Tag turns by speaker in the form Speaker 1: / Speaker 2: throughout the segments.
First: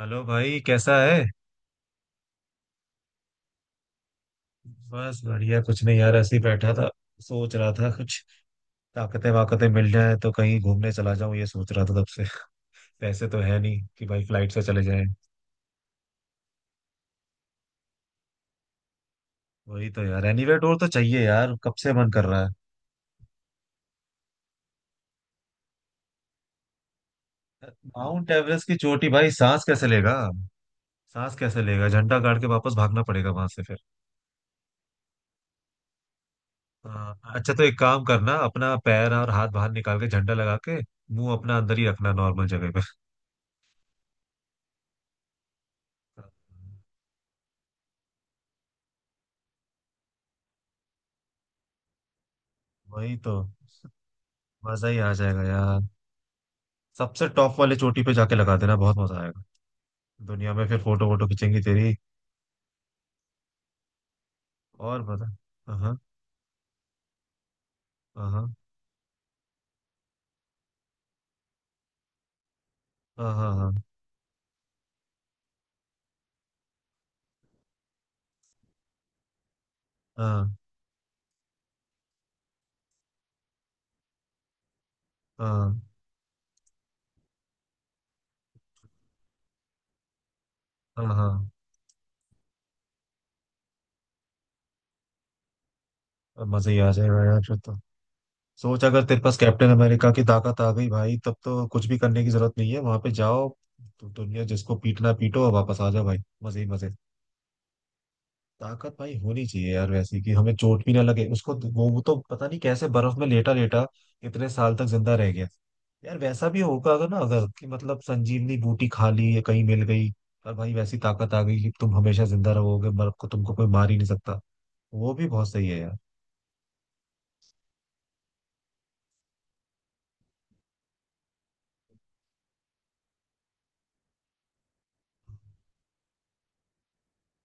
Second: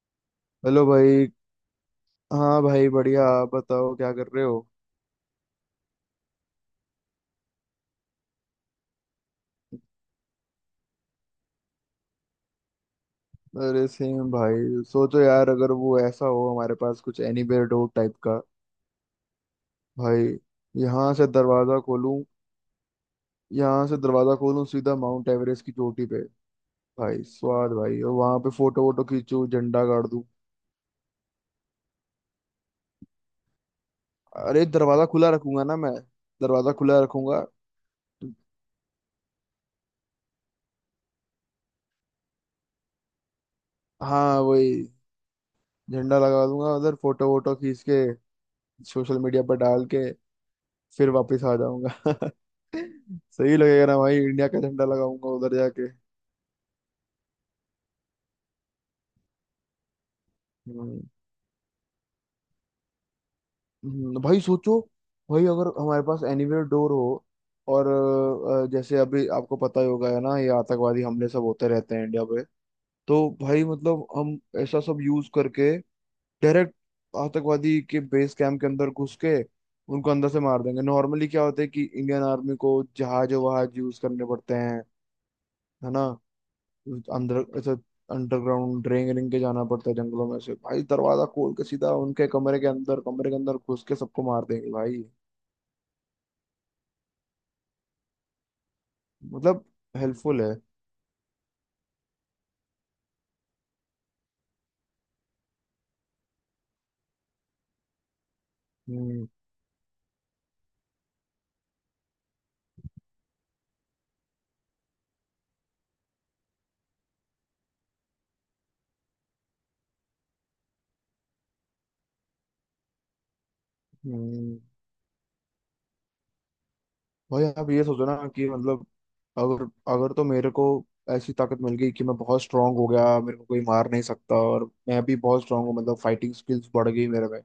Speaker 1: Hello भाई,
Speaker 2: hello
Speaker 1: कैसा है।
Speaker 2: भाई। हाँ भाई, बढ़िया। आप बताओ क्या कर रहे हो?
Speaker 1: बस बढ़िया, कुछ नहीं यार, ऐसे ही बैठा था। सोच रहा था कुछ। ताकतें वाकतें मिल जाए तो कहीं घूमने चला जाऊं, ये सोच रहा था तब से। पैसे तो है
Speaker 2: अरे
Speaker 1: नहीं कि भाई
Speaker 2: सेम
Speaker 1: फ्लाइट से
Speaker 2: भाई,
Speaker 1: चले जाएं।
Speaker 2: सोचो यार, अगर वो ऐसा हो हमारे पास कुछ एनीवेयर डोर टाइप का।
Speaker 1: वही तो यार,
Speaker 2: भाई
Speaker 1: एनीवे टूर तो
Speaker 2: यहाँ
Speaker 1: चाहिए
Speaker 2: से
Speaker 1: यार, कब
Speaker 2: दरवाजा
Speaker 1: से मन
Speaker 2: खोलूं
Speaker 1: कर रहा है।
Speaker 2: यहाँ से दरवाजा खोलूं सीधा माउंट एवरेस्ट की चोटी पे। भाई स्वाद भाई, और
Speaker 1: माउंट
Speaker 2: वहां पे
Speaker 1: एवरेस्ट की
Speaker 2: फोटो वोटो
Speaker 1: चोटी, भाई
Speaker 2: खींचूं,
Speaker 1: सांस
Speaker 2: झंडा
Speaker 1: कैसे
Speaker 2: गाड़
Speaker 1: लेगा।
Speaker 2: दूं।
Speaker 1: सांस कैसे लेगा, झंडा गाड़ के वापस भागना पड़ेगा वहां से फिर।
Speaker 2: अरे, दरवाजा खुला रखूंगा ना मैं, दरवाजा खुला
Speaker 1: हाँ,
Speaker 2: रखूंगा।
Speaker 1: अच्छा, तो एक काम करना, अपना पैर और हाथ बाहर निकाल के झंडा लगा के मुंह अपना अंदर ही रखना नॉर्मल जगह पे।
Speaker 2: हाँ वही, झंडा लगा दूंगा उधर, फोटो वोटो खींच के, सोशल मीडिया पर डाल के फिर वापस आ जाऊंगा।
Speaker 1: वही तो।
Speaker 2: सही लगेगा ना भाई, इंडिया का झंडा
Speaker 1: मजा ही आ
Speaker 2: लगाऊंगा
Speaker 1: जाएगा
Speaker 2: उधर
Speaker 1: यार।
Speaker 2: जाके।
Speaker 1: सबसे टॉप वाले चोटी पे जाके लगा देना, बहुत मजा आएगा। दुनिया में फिर
Speaker 2: हम्म,
Speaker 1: फोटो वोटो खींचेंगी तेरी।
Speaker 2: भाई सोचो।
Speaker 1: और मजा।
Speaker 2: भाई अगर
Speaker 1: हाँ हाँ,
Speaker 2: हमारे पास एनीवेयर डोर हो, और
Speaker 1: हाँ।
Speaker 2: जैसे अभी आपको पता ही होगा, है ना, ये आतंकवादी हमले सब होते रहते हैं इंडिया पे, तो
Speaker 1: हाँ,
Speaker 2: भाई
Speaker 1: हाँ।
Speaker 2: मतलब हम ऐसा सब यूज करके डायरेक्ट आतंकवादी के बेस कैंप के अंदर घुस के उनको अंदर से मार देंगे। नॉर्मली क्या होता है कि इंडियन आर्मी को जहाज वहाज यूज करने पड़ते हैं,
Speaker 1: हाँ।
Speaker 2: है ना? अंदर ऐसे अंडरग्राउंड ड्रेन रेंग के जाना पड़ता है जंगलों में से। भाई
Speaker 1: हाँ,
Speaker 2: दरवाजा
Speaker 1: हाँ।
Speaker 2: खोल के सीधा उनके कमरे के अंदर, कमरे के अंदर घुस के सबको मार देंगे भाई।
Speaker 1: अब मजा ही आ जाएगा यार, फिर तो। सोच, अगर तेरे पास
Speaker 2: मतलब
Speaker 1: कैप्टन अमेरिका की
Speaker 2: हेल्पफुल है।
Speaker 1: ताकत आ गई भाई, तब तो कुछ भी करने की जरूरत नहीं है, वहां पे जाओ। तो दुनिया, जिसको पीटना पीटो और वापस आ जाओ भाई। मजे ही मजे। ताकत भाई
Speaker 2: हम्म।
Speaker 1: होनी चाहिए यार वैसी, कि हमें चोट भी ना लगे। उसको तो, वो तो पता नहीं कैसे बर्फ में लेटा लेटा इतने साल तक जिंदा रह गया। यार वैसा भी होगा अगर ना, अगर कि, मतलब संजीवनी बूटी खा ली या कहीं मिल गई। और भाई वैसी ताकत आ गई कि तुम हमेशा जिंदा रहोगे, मर को तुमको कोई मार ही नहीं सकता।
Speaker 2: हम्म।
Speaker 1: वो भी बहुत सही है यार।
Speaker 2: भाई आप ये सोचो ना कि मतलब, अगर अगर तो मेरे को ऐसी ताकत मिल गई कि मैं बहुत स्ट्रांग हो गया, मेरे को कोई मार नहीं सकता, और मैं भी बहुत स्ट्रांग हूँ, मतलब फाइटिंग स्किल्स बढ़ गई मेरे में।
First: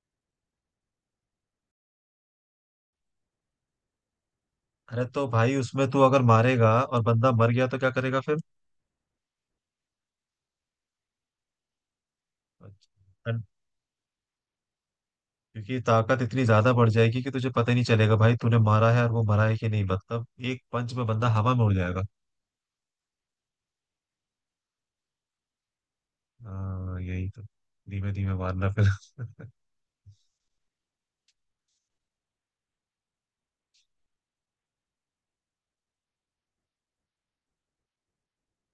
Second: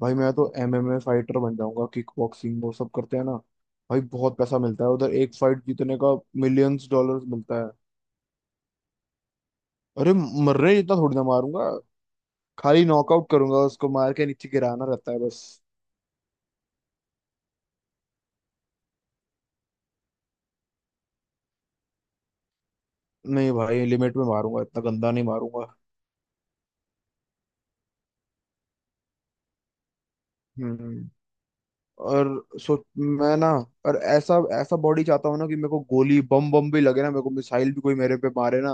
Speaker 2: भाई मैं तो MMA फाइटर बन जाऊंगा, किक बॉक्सिंग वो सब करते हैं ना। भाई बहुत पैसा मिलता है
Speaker 1: अरे,
Speaker 2: उधर,
Speaker 1: तो
Speaker 2: एक
Speaker 1: भाई
Speaker 2: फाइट
Speaker 1: उसमें
Speaker 2: जीतने
Speaker 1: तू
Speaker 2: का।
Speaker 1: अगर मारेगा
Speaker 2: मिलियंस
Speaker 1: और
Speaker 2: डॉलर्स
Speaker 1: बंदा मर
Speaker 2: मिलता
Speaker 1: गया
Speaker 2: है।
Speaker 1: तो क्या करेगा फिर।
Speaker 2: अरे, मर रहे इतना थोड़ी ना मारूंगा, खाली
Speaker 1: अच्छा।
Speaker 2: नॉकआउट करूंगा, उसको मार के नीचे गिराना रहता है बस।
Speaker 1: क्योंकि ताकत इतनी ज्यादा बढ़ जाएगी कि तुझे पता ही नहीं चलेगा भाई, तूने मारा है और वो मरा है कि नहीं, मतलब एक पंच में बंदा हवा में उड़ जाएगा।
Speaker 2: नहीं भाई, लिमिट में मारूंगा, इतना गंदा नहीं मारूंगा।
Speaker 1: हाँ, यही तो। धीमे धीमे मारना फिर।
Speaker 2: हम्म और सो मैं ना, और ऐसा ऐसा बॉडी चाहता हूँ ना कि मेरे को गोली बम बम भी लगे ना, मेरे को मिसाइल भी कोई मेरे पे मारे ना,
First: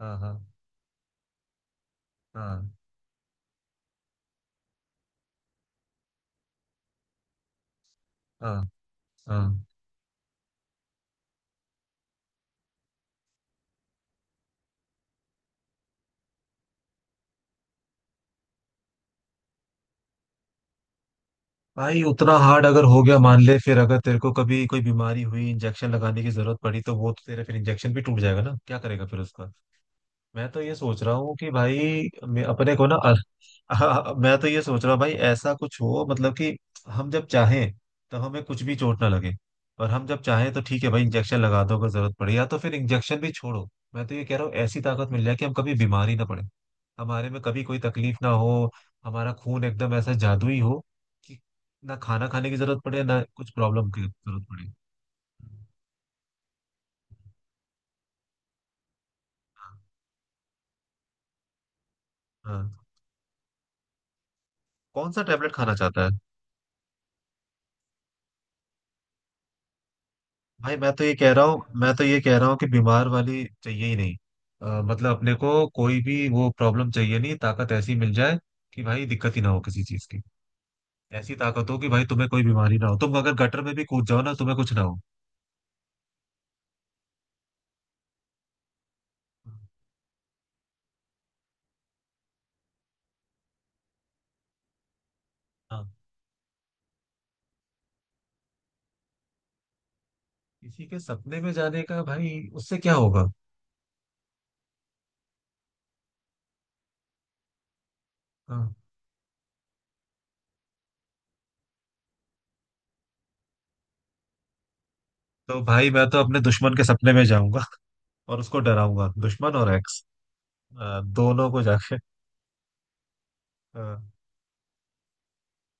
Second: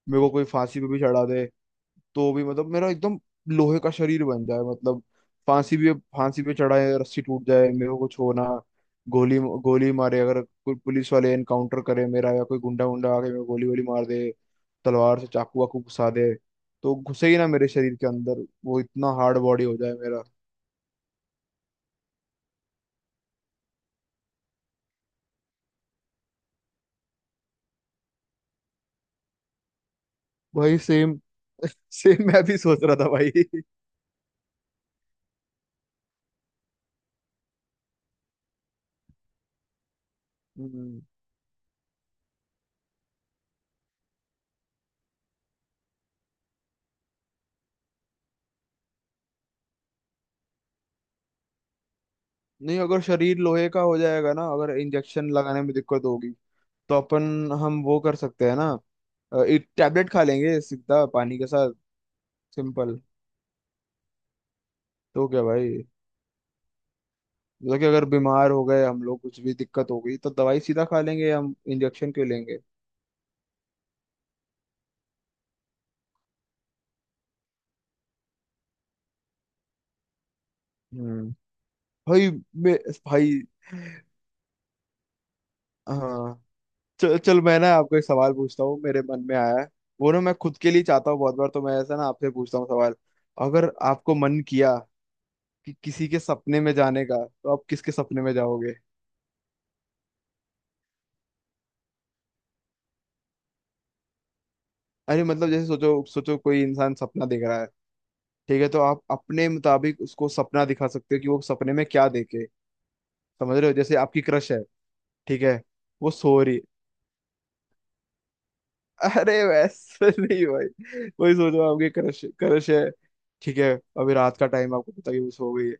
Speaker 1: हाँ,
Speaker 2: मेरे को
Speaker 1: हाँ,
Speaker 2: कोई फांसी पे भी चढ़ा दे तो भी, मतलब
Speaker 1: हाँ,
Speaker 2: मेरा एकदम लोहे का शरीर बन जाए, मतलब फांसी भी, फांसी पे चढ़ाए रस्सी टूट जाए, मेरे को कुछ होना,
Speaker 1: हाँ,
Speaker 2: गोली
Speaker 1: हाँ।
Speaker 2: गोली मारे अगर कोई पुलिस वाले एनकाउंटर करे मेरा, या कोई गुंडा गुंडा आके मेरे को गोली गोली मार दे, तलवार से चाकू वाकू घुसा दे तो घुसे ही ना मेरे शरीर के अंदर, वो इतना हार्ड बॉडी हो जाए मेरा।
Speaker 1: भाई उतना हार्ड अगर हो गया मान ले, फिर अगर तेरे को कभी कोई बीमारी हुई, इंजेक्शन लगाने की जरूरत पड़ी तो वो तो तेरा फिर इंजेक्शन भी टूट जाएगा ना, क्या करेगा फिर उसका। मैं तो ये
Speaker 2: भाई
Speaker 1: सोच रहा
Speaker 2: सेम
Speaker 1: हूँ कि भाई,
Speaker 2: सेम। मैं
Speaker 1: मैं
Speaker 2: भी
Speaker 1: अपने
Speaker 2: सोच
Speaker 1: को ना
Speaker 2: रहा था भाई।
Speaker 1: मैं तो ये सोच रहा हूँ भाई, ऐसा कुछ हो मतलब कि हम जब चाहें तो हमें कुछ भी चोट ना लगे। और हम जब चाहें तो ठीक है
Speaker 2: हम्म,
Speaker 1: भाई, इंजेक्शन लगा दो अगर जरूरत पड़े, या तो फिर इंजेक्शन भी छोड़ो। मैं तो ये कह रहा हूँ, ऐसी ताकत मिल जाए कि हम कभी बीमार ही ना पड़े। हमारे में कभी कोई तकलीफ ना हो। हमारा खून एकदम ऐसा जादुई हो कि ना खाना खाने की
Speaker 2: नहीं,
Speaker 1: जरूरत
Speaker 2: अगर
Speaker 1: पड़े ना
Speaker 2: शरीर
Speaker 1: कुछ
Speaker 2: लोहे का
Speaker 1: प्रॉब्लम
Speaker 2: हो
Speaker 1: की
Speaker 2: जाएगा ना,
Speaker 1: जरूरत
Speaker 2: अगर
Speaker 1: पड़े।
Speaker 2: इंजेक्शन लगाने में दिक्कत होगी, तो अपन हम वो कर सकते हैं ना, एक टैबलेट खा लेंगे सीधा पानी के साथ।
Speaker 1: हाँ।
Speaker 2: सिंपल।
Speaker 1: कौन सा
Speaker 2: तो क्या
Speaker 1: टेबलेट खाना
Speaker 2: भाई,
Speaker 1: चाहता है।
Speaker 2: मतलब कि अगर बीमार हो गए हम लोग, कुछ भी दिक्कत हो गई तो दवाई
Speaker 1: भाई
Speaker 2: सीधा
Speaker 1: मैं
Speaker 2: खा
Speaker 1: तो ये
Speaker 2: लेंगे,
Speaker 1: कह रहा
Speaker 2: हम
Speaker 1: हूँ मैं तो
Speaker 2: इंजेक्शन
Speaker 1: ये
Speaker 2: क्यों
Speaker 1: कह रहा हूँ
Speaker 2: लेंगे।
Speaker 1: कि बीमार वाली चाहिए ही नहीं। मतलब अपने को कोई भी वो प्रॉब्लम चाहिए नहीं, ताकत ऐसी मिल जाए कि भाई दिक्कत ही ना हो किसी चीज की।
Speaker 2: हम्म
Speaker 1: ऐसी ताकत हो कि भाई तुम्हें
Speaker 2: भाई
Speaker 1: कोई
Speaker 2: मैं
Speaker 1: बीमारी ना हो, तुम अगर
Speaker 2: भाई,
Speaker 1: गटर में भी कूद जाओ ना तुम्हें कुछ ना हो।
Speaker 2: हाँ, चल चल मैं ना आपको एक सवाल पूछता हूँ, मेरे मन में आया है। वो ना मैं खुद के लिए चाहता हूँ बहुत बार, तो मैं ऐसा ना आपसे पूछता हूँ सवाल। अगर आपको मन किया कि
Speaker 1: हाँ।
Speaker 2: किसी के सपने में जाने का, तो आप किसके सपने में जाओगे?
Speaker 1: किसी के सपने में जाने का, भाई उससे क्या होगा।
Speaker 2: अरे मतलब, जैसे सोचो सोचो, कोई इंसान सपना देख रहा है, ठीक है,
Speaker 1: हाँ।
Speaker 2: तो आप अपने मुताबिक उसको सपना दिखा सकते हो कि वो सपने में क्या देखे। समझ रहे हो? जैसे आपकी क्रश है, ठीक
Speaker 1: तो
Speaker 2: है,
Speaker 1: भाई मैं
Speaker 2: वो
Speaker 1: तो अपने
Speaker 2: सो रही।
Speaker 1: दुश्मन के सपने में जाऊंगा। और उसको डराऊंगा,
Speaker 2: अरे
Speaker 1: दुश्मन और एक्स,
Speaker 2: वैसे नहीं भाई, वही
Speaker 1: दोनों
Speaker 2: सोचो,
Speaker 1: को
Speaker 2: आपकी
Speaker 1: जाके।
Speaker 2: क्रश क्रश है, ठीक है।
Speaker 1: हाँ,
Speaker 2: अभी रात का टाइम, आपको पता कि वो सो गई है।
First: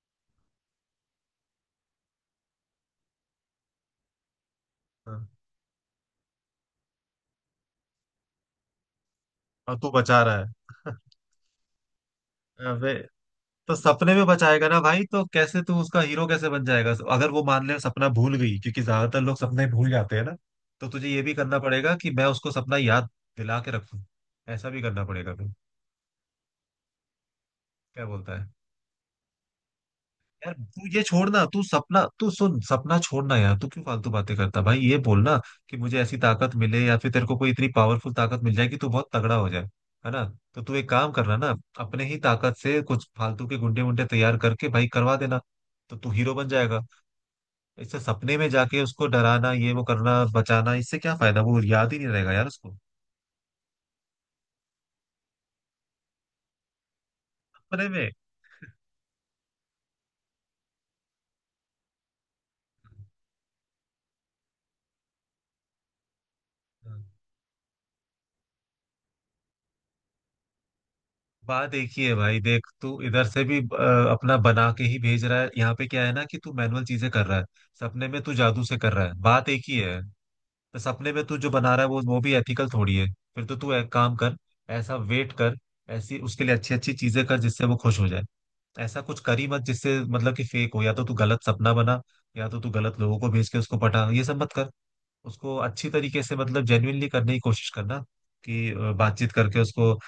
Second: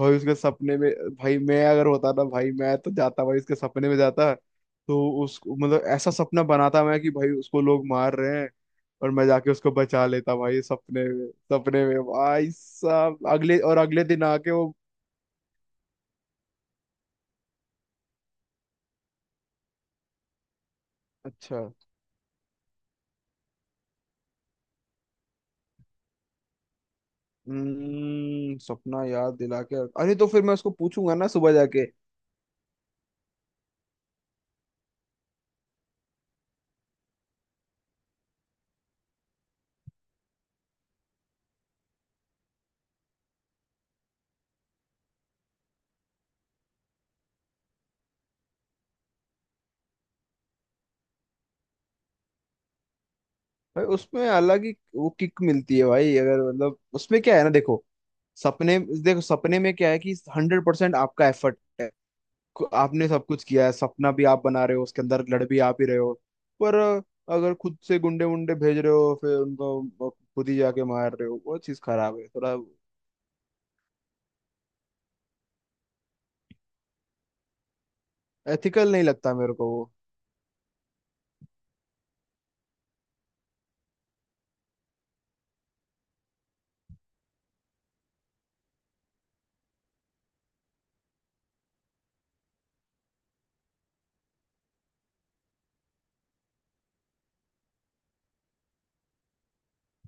Speaker 2: भाई उसके सपने में, भाई मैं अगर होता ना, भाई मैं तो जाता भाई उसके सपने में जाता। तो
Speaker 1: हाँ।
Speaker 2: उसको मतलब ऐसा सपना बनाता मैं कि भाई उसको लोग मार रहे हैं, और मैं जाके उसको
Speaker 1: और तू
Speaker 2: बचा
Speaker 1: बचा
Speaker 2: लेता
Speaker 1: रहा
Speaker 2: भाई
Speaker 1: है।
Speaker 2: सपने में। सपने में भाई
Speaker 1: अबे,
Speaker 2: साहब अगले,
Speaker 1: तो
Speaker 2: और अगले
Speaker 1: सपने
Speaker 2: दिन
Speaker 1: में
Speaker 2: आके
Speaker 1: बचाएगा
Speaker 2: वो।
Speaker 1: ना भाई, तो कैसे तू उसका हीरो कैसे बन जाएगा अगर वो मान ले सपना भूल गई, क्योंकि ज्यादातर लोग सपने भूल जाते हैं ना। तो तुझे ये भी करना
Speaker 2: अच्छा।
Speaker 1: पड़ेगा कि मैं उसको सपना याद दिला के रखूं। ऐसा भी करना पड़ेगा फिर। क्या बोलता है।
Speaker 2: हम्म, सपना याद दिला के। अरे, तो फिर
Speaker 1: यार
Speaker 2: मैं उसको
Speaker 1: तू ये
Speaker 2: पूछूंगा ना
Speaker 1: छोड़ना,
Speaker 2: सुबह
Speaker 1: तू
Speaker 2: जाके।
Speaker 1: सपना, तू सुन, सपना छोड़ना यार, तू क्यों फालतू बातें करता भाई, ये बोलना कि मुझे ऐसी ताकत मिले या फिर तेरे को कोई इतनी पावरफुल ताकत मिल जाए कि तू बहुत तगड़ा हो जाए। है ना। तो तू एक काम करना ना। अपने ही ताकत से कुछ फालतू के गुंडे वुंडे तैयार करके भाई, करवा देना। तो तू हीरो बन जाएगा। इससे सपने में जाके उसको डराना, ये वो करना, बचाना, इससे क्या फायदा, वो याद ही नहीं रहेगा यार उसको।
Speaker 2: भाई उसमें अलग ही वो किक मिलती है भाई, अगर मतलब उसमें क्या है ना,
Speaker 1: सपने में।
Speaker 2: सपने देखो सपने में क्या है कि 100% आपका एफर्ट है। आपने सब कुछ किया है, सपना भी आप बना रहे हो उसके अंदर, लड़ भी आप ही रहे हो। पर अगर खुद से गुंडे वुंडे भेज रहे हो फिर उनको खुद ही जाके मार रहे हो, वो
Speaker 1: बात
Speaker 2: चीज
Speaker 1: एक ही है
Speaker 2: खराब है
Speaker 1: भाई,
Speaker 2: थोड़ा,
Speaker 1: देख तू इधर से भी अपना बना के ही भेज रहा है, यहाँ पे क्या है ना कि तू मैनुअल चीजें कर रहा है। सपने में तू जादू से कर
Speaker 2: एथिकल नहीं
Speaker 1: रहा है,
Speaker 2: लगता
Speaker 1: बात
Speaker 2: मेरे
Speaker 1: एक
Speaker 2: को
Speaker 1: ही
Speaker 2: वो।
Speaker 1: है। तो सपने में तू जो बना रहा है, वो भी एथिकल थोड़ी है। फिर तो तू एक काम कर। ऐसा वेट कर। ऐसी उसके लिए अच्छी अच्छी चीजें कर जिससे वो खुश हो जाए। ऐसा कुछ कर ही मत जिससे मतलब कि फेक हो, या तो तू गलत सपना बना। या तो तू गलत लोगों को भेज के उसको पटा, ये सब मत कर। उसको अच्छी तरीके से मतलब जेन्युइनली करने की कोशिश करना कि बातचीत करके उसको,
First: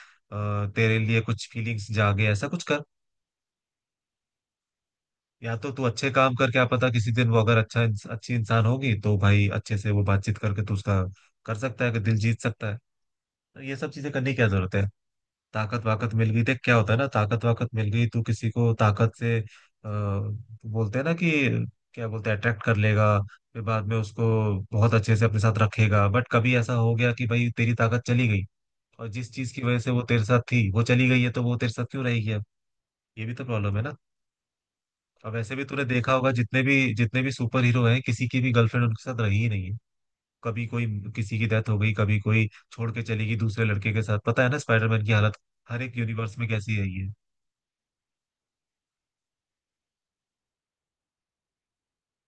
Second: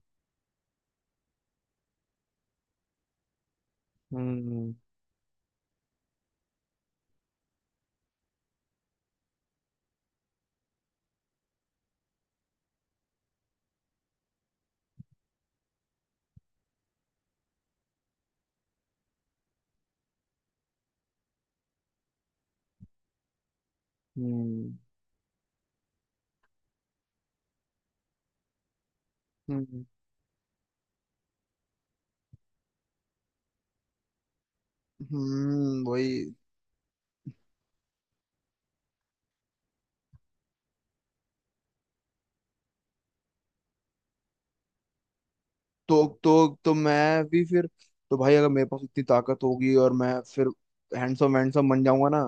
Speaker 1: तेरे लिए कुछ फीलिंग्स जागे, ऐसा कुछ कर।
Speaker 2: हम्म।
Speaker 1: या तो तू अच्छे काम कर, क्या पता किसी दिन वो अगर अच्छी इंसान होगी तो भाई, अच्छे से वो बातचीत करके तू उसका कर सकता है कि दिल जीत सकता है। तो ये सब चीजें करने की क्या जरूरत है। ताकत वाकत मिल गई तो क्या होता है ना, ताकत वाकत मिल गई तो किसी को ताकत से बोलते हैं ना कि क्या बोलते हैं, अट्रैक्ट कर लेगा। फिर बाद में उसको
Speaker 2: हम्म।
Speaker 1: बहुत अच्छे से अपने साथ रखेगा, बट कभी ऐसा हो गया कि भाई तेरी ताकत चली गई और जिस चीज की वजह
Speaker 2: हम्म।
Speaker 1: से वो तेरे साथ थी वो चली गई है, तो वो तेरे साथ क्यों रहेगी अब। ये भी तो प्रॉब्लम है ना। अब वैसे भी तूने देखा होगा,
Speaker 2: वही।
Speaker 1: जितने भी सुपर हीरो हैं, किसी की भी गर्लफ्रेंड उनके साथ रही ही नहीं है। कभी कोई किसी की डेथ हो गई, कभी कोई छोड़ के चली गई दूसरे लड़के के साथ, पता है ना स्पाइडरमैन की हालत हर एक
Speaker 2: तो
Speaker 1: यूनिवर्स में
Speaker 2: तो तो
Speaker 1: कैसी रही है।
Speaker 2: मैं भी फिर, तो भाई अगर मेरे पास इतनी ताकत होगी और मैं फिर हैंडसम वैंडसम बन जाऊंगा ना,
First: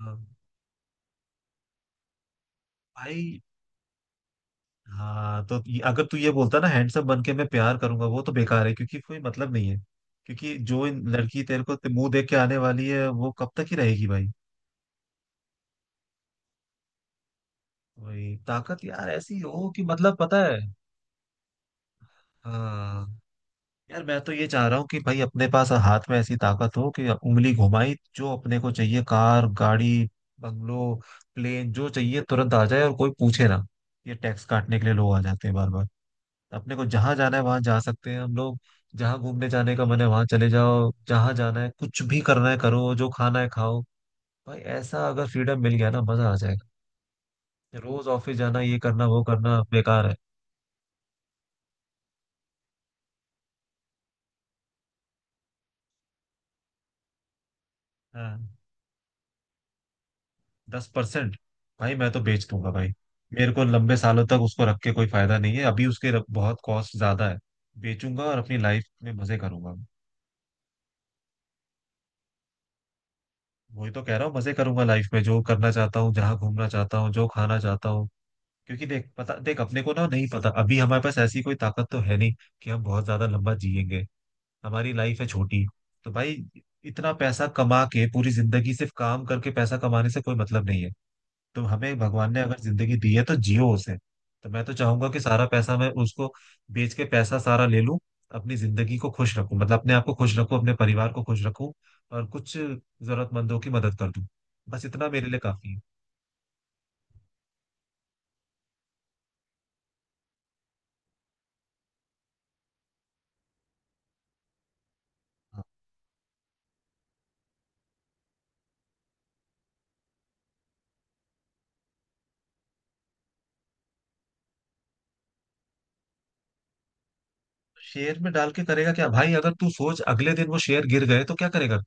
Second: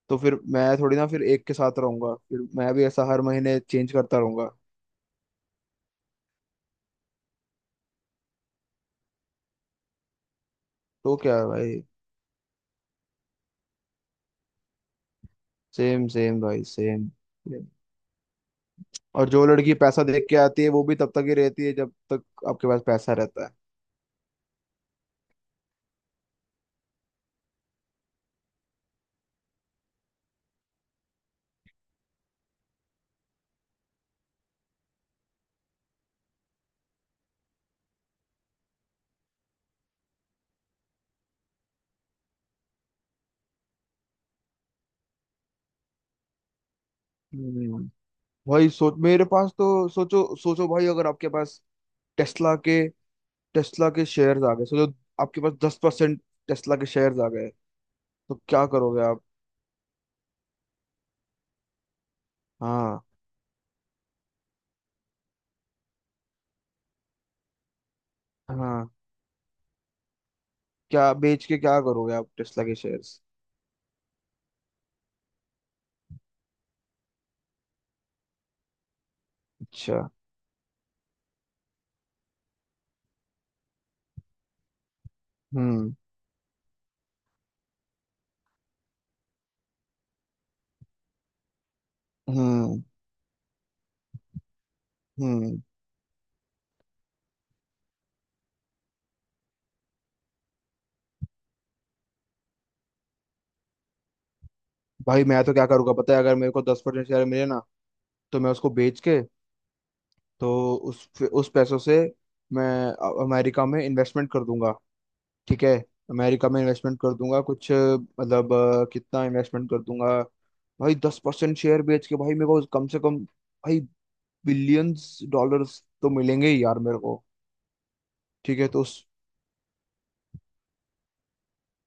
Speaker 1: हाँ,
Speaker 2: तो फिर मैं थोड़ी ना फिर एक के साथ रहूंगा, फिर मैं भी ऐसा हर
Speaker 1: भाई।
Speaker 2: महीने चेंज करता रहूंगा।
Speaker 1: हाँ, तो अगर तू ये बोलता ना हैंडसम बन के मैं प्यार करूंगा, वो तो बेकार है क्योंकि कोई मतलब नहीं है। क्योंकि जो इन
Speaker 2: तो क्या
Speaker 1: लड़की
Speaker 2: है
Speaker 1: तेरे को
Speaker 2: भाई,
Speaker 1: मुंह देख के आने वाली है, वो कब तक ही रहेगी भाई।
Speaker 2: सेम सेम भाई, सेम।
Speaker 1: वही ताकत यार
Speaker 2: और
Speaker 1: ऐसी
Speaker 2: जो
Speaker 1: हो
Speaker 2: लड़की
Speaker 1: कि,
Speaker 2: पैसा
Speaker 1: मतलब
Speaker 2: देख के
Speaker 1: पता है।
Speaker 2: आती है, वो भी तब तक ही रहती है जब तक आपके पास पैसा
Speaker 1: हाँ।
Speaker 2: रहता है।
Speaker 1: यार मैं तो ये चाह रहा हूँ कि भाई, अपने पास हाथ में ऐसी ताकत हो कि उंगली घुमाई जो अपने को चाहिए, कार गाड़ी, बंगलो, प्लेन, जो चाहिए तुरंत आ जाए और कोई पूछे ना। ये टैक्स काटने के लिए लोग आ जाते हैं बार बार। अपने को जहां जाना है वहां जा सकते हैं हम लोग। जहां घूमने जाने का मन है वहां चले जाओ, जहां जाना है, कुछ भी करना है करो, जो खाना है खाओ। भाई ऐसा अगर फ्रीडम मिल गया ना, मजा आ जाएगा।
Speaker 2: हम्म
Speaker 1: रोज ऑफिस जाना,
Speaker 2: भाई
Speaker 1: ये
Speaker 2: सोच,
Speaker 1: करना वो
Speaker 2: मेरे पास,
Speaker 1: करना,
Speaker 2: तो
Speaker 1: बेकार है।
Speaker 2: सोचो सोचो भाई, अगर आपके पास टेस्ला के टेस्ला के शेयर्स आ गए, सोचो। आपके पास 10% टेस्ला के शेयर्स आ गए, तो
Speaker 1: हाँ।
Speaker 2: क्या करोगे आप?
Speaker 1: 10%। भाई मैं तो बेच दूंगा भाई।
Speaker 2: हाँ,
Speaker 1: मेरे को लंबे सालों तक उसको रख के कोई फायदा नहीं है, अभी बहुत कॉस्ट ज्यादा है। बेचूंगा और अपनी लाइफ
Speaker 2: हाँ।
Speaker 1: में मजे करूंगा।
Speaker 2: क्या बेच के क्या करोगे आप टेस्ला के शेयर्स?
Speaker 1: वही तो कह रहा हूँ, मजे करूंगा लाइफ में, जो करना चाहता हूँ, जहां घूमना चाहता हूँ, जो खाना चाहता हूँ। क्योंकि देख, पता देख अपने को
Speaker 2: अच्छा।
Speaker 1: ना नहीं पता, अभी हमारे पास ऐसी कोई ताकत तो है नहीं कि हम बहुत ज्यादा लंबा जिएंगे। हमारी लाइफ है छोटी।
Speaker 2: हम्म।
Speaker 1: तो भाई, इतना पैसा कमा के पूरी जिंदगी सिर्फ काम करके पैसा कमाने से कोई मतलब नहीं है। तो हमें भगवान ने अगर
Speaker 2: हम्म।
Speaker 1: जिंदगी दी है तो जियो उसे। तो मैं तो चाहूंगा कि सारा
Speaker 2: हम्म।
Speaker 1: पैसा मैं उसको बेच के पैसा सारा ले लूं। अपनी जिंदगी को खुश रखूं, मतलब अपने आप को खुश रखूं, अपने परिवार को खुश रखूं और कुछ जरूरतमंदों की मदद कर दूं। बस इतना
Speaker 2: भाई
Speaker 1: मेरे लिए
Speaker 2: मैं तो क्या
Speaker 1: काफी है।
Speaker 2: करूँगा पता है, अगर मेरे को 10% शेयर मिले ना, तो मैं उसको बेच के, तो उस पैसों से मैं अमेरिका में इन्वेस्टमेंट कर दूंगा। ठीक है, अमेरिका में इन्वेस्टमेंट कर दूंगा कुछ, मतलब कितना इन्वेस्टमेंट कर दूंगा? भाई 10% शेयर बेच के भाई, मेरे को कम से कम भाई बिलियंस डॉलर्स तो मिलेंगे ही यार मेरे को।
Speaker 1: शेयर में डाल
Speaker 2: ठीक
Speaker 1: के
Speaker 2: है, तो
Speaker 1: करेगा
Speaker 2: उस,
Speaker 1: क्या भाई, अगर तू सोच अगले दिन वो शेयर गिर गए तो क्या करेगा।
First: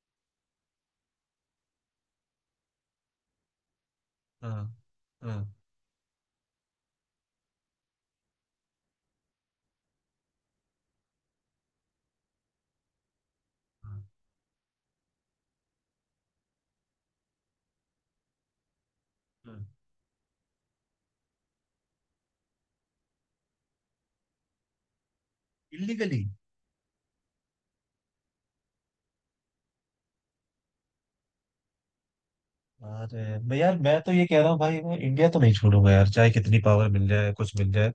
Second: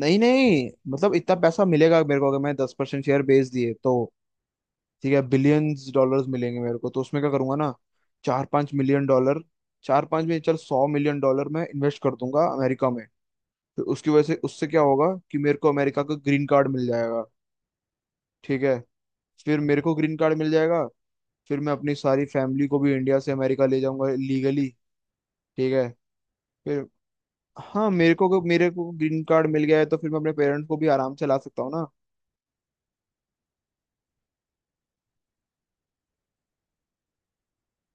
Speaker 2: नहीं नहीं मतलब इतना पैसा मिलेगा मेरे को अगर मैं 10% शेयर बेच दिए तो।
Speaker 1: हाँ,
Speaker 2: ठीक है,
Speaker 1: हाँ,
Speaker 2: बिलियंस डॉलर्स मिलेंगे मेरे को, तो उसमें क्या करूंगा ना, 4-5 मिलियन डॉलर, चार पांच में चल 100 मिलियन डॉलर मैं इन्वेस्ट कर दूंगा अमेरिका में। फिर
Speaker 1: हाँ।
Speaker 2: उसकी वजह से, उससे क्या होगा कि मेरे को अमेरिका का ग्रीन कार्ड मिल जाएगा। ठीक है, फिर मेरे को ग्रीन कार्ड मिल जाएगा, फिर मैं अपनी सारी फैमिली को भी इंडिया से अमेरिका ले जाऊंगा लीगली। ठीक है,
Speaker 1: इलीगली।
Speaker 2: फिर हाँ, मेरे को ग्रीन कार्ड मिल गया है तो फिर मैं अपने पेरेंट्स को भी आराम से ला सकता हूँ ना।
Speaker 1: अरे मैं यार, मैं तो ये कह रहा हूँ भाई, मैं इंडिया तो नहीं छोड़ूंगा यार, चाहे कितनी पावर मिल जाए कुछ मिल जाए।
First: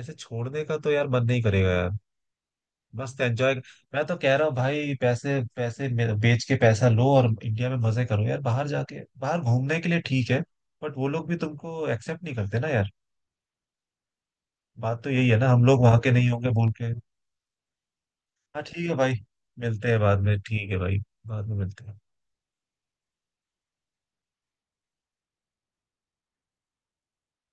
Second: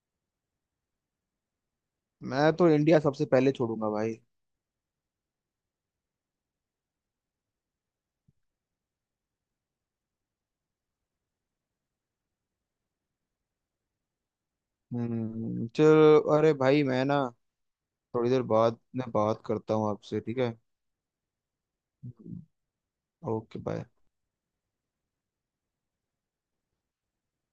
Speaker 1: ऐसे छोड़ने का तो यार, मन नहीं करेगा यार।
Speaker 2: मैं तो इंडिया
Speaker 1: बस
Speaker 2: सबसे पहले
Speaker 1: एंजॉय।
Speaker 2: छोड़ूंगा
Speaker 1: मैं तो
Speaker 2: भाई।
Speaker 1: कह रहा हूँ भाई, पैसे पैसे मे- बेच के पैसा लो और इंडिया में मजे करो यार, बाहर जाके बाहर घूमने के लिए ठीक है। बट वो लोग भी तुमको एक्सेप्ट नहीं करते ना यार। बात तो यही है ना, हम लोग वहां के
Speaker 2: चलो,
Speaker 1: नहीं होंगे
Speaker 2: अरे
Speaker 1: बोल
Speaker 2: भाई
Speaker 1: के।
Speaker 2: मैं ना थोड़ी देर
Speaker 1: हाँ,
Speaker 2: बाद
Speaker 1: ठीक है
Speaker 2: में
Speaker 1: भाई।
Speaker 2: बात करता
Speaker 1: मिलते
Speaker 2: हूँ
Speaker 1: हैं
Speaker 2: आपसे,
Speaker 1: बाद
Speaker 2: ठीक
Speaker 1: में,
Speaker 2: है?
Speaker 1: ठीक है भाई। बाद में मिलते हैं।
Speaker 2: Okay bye.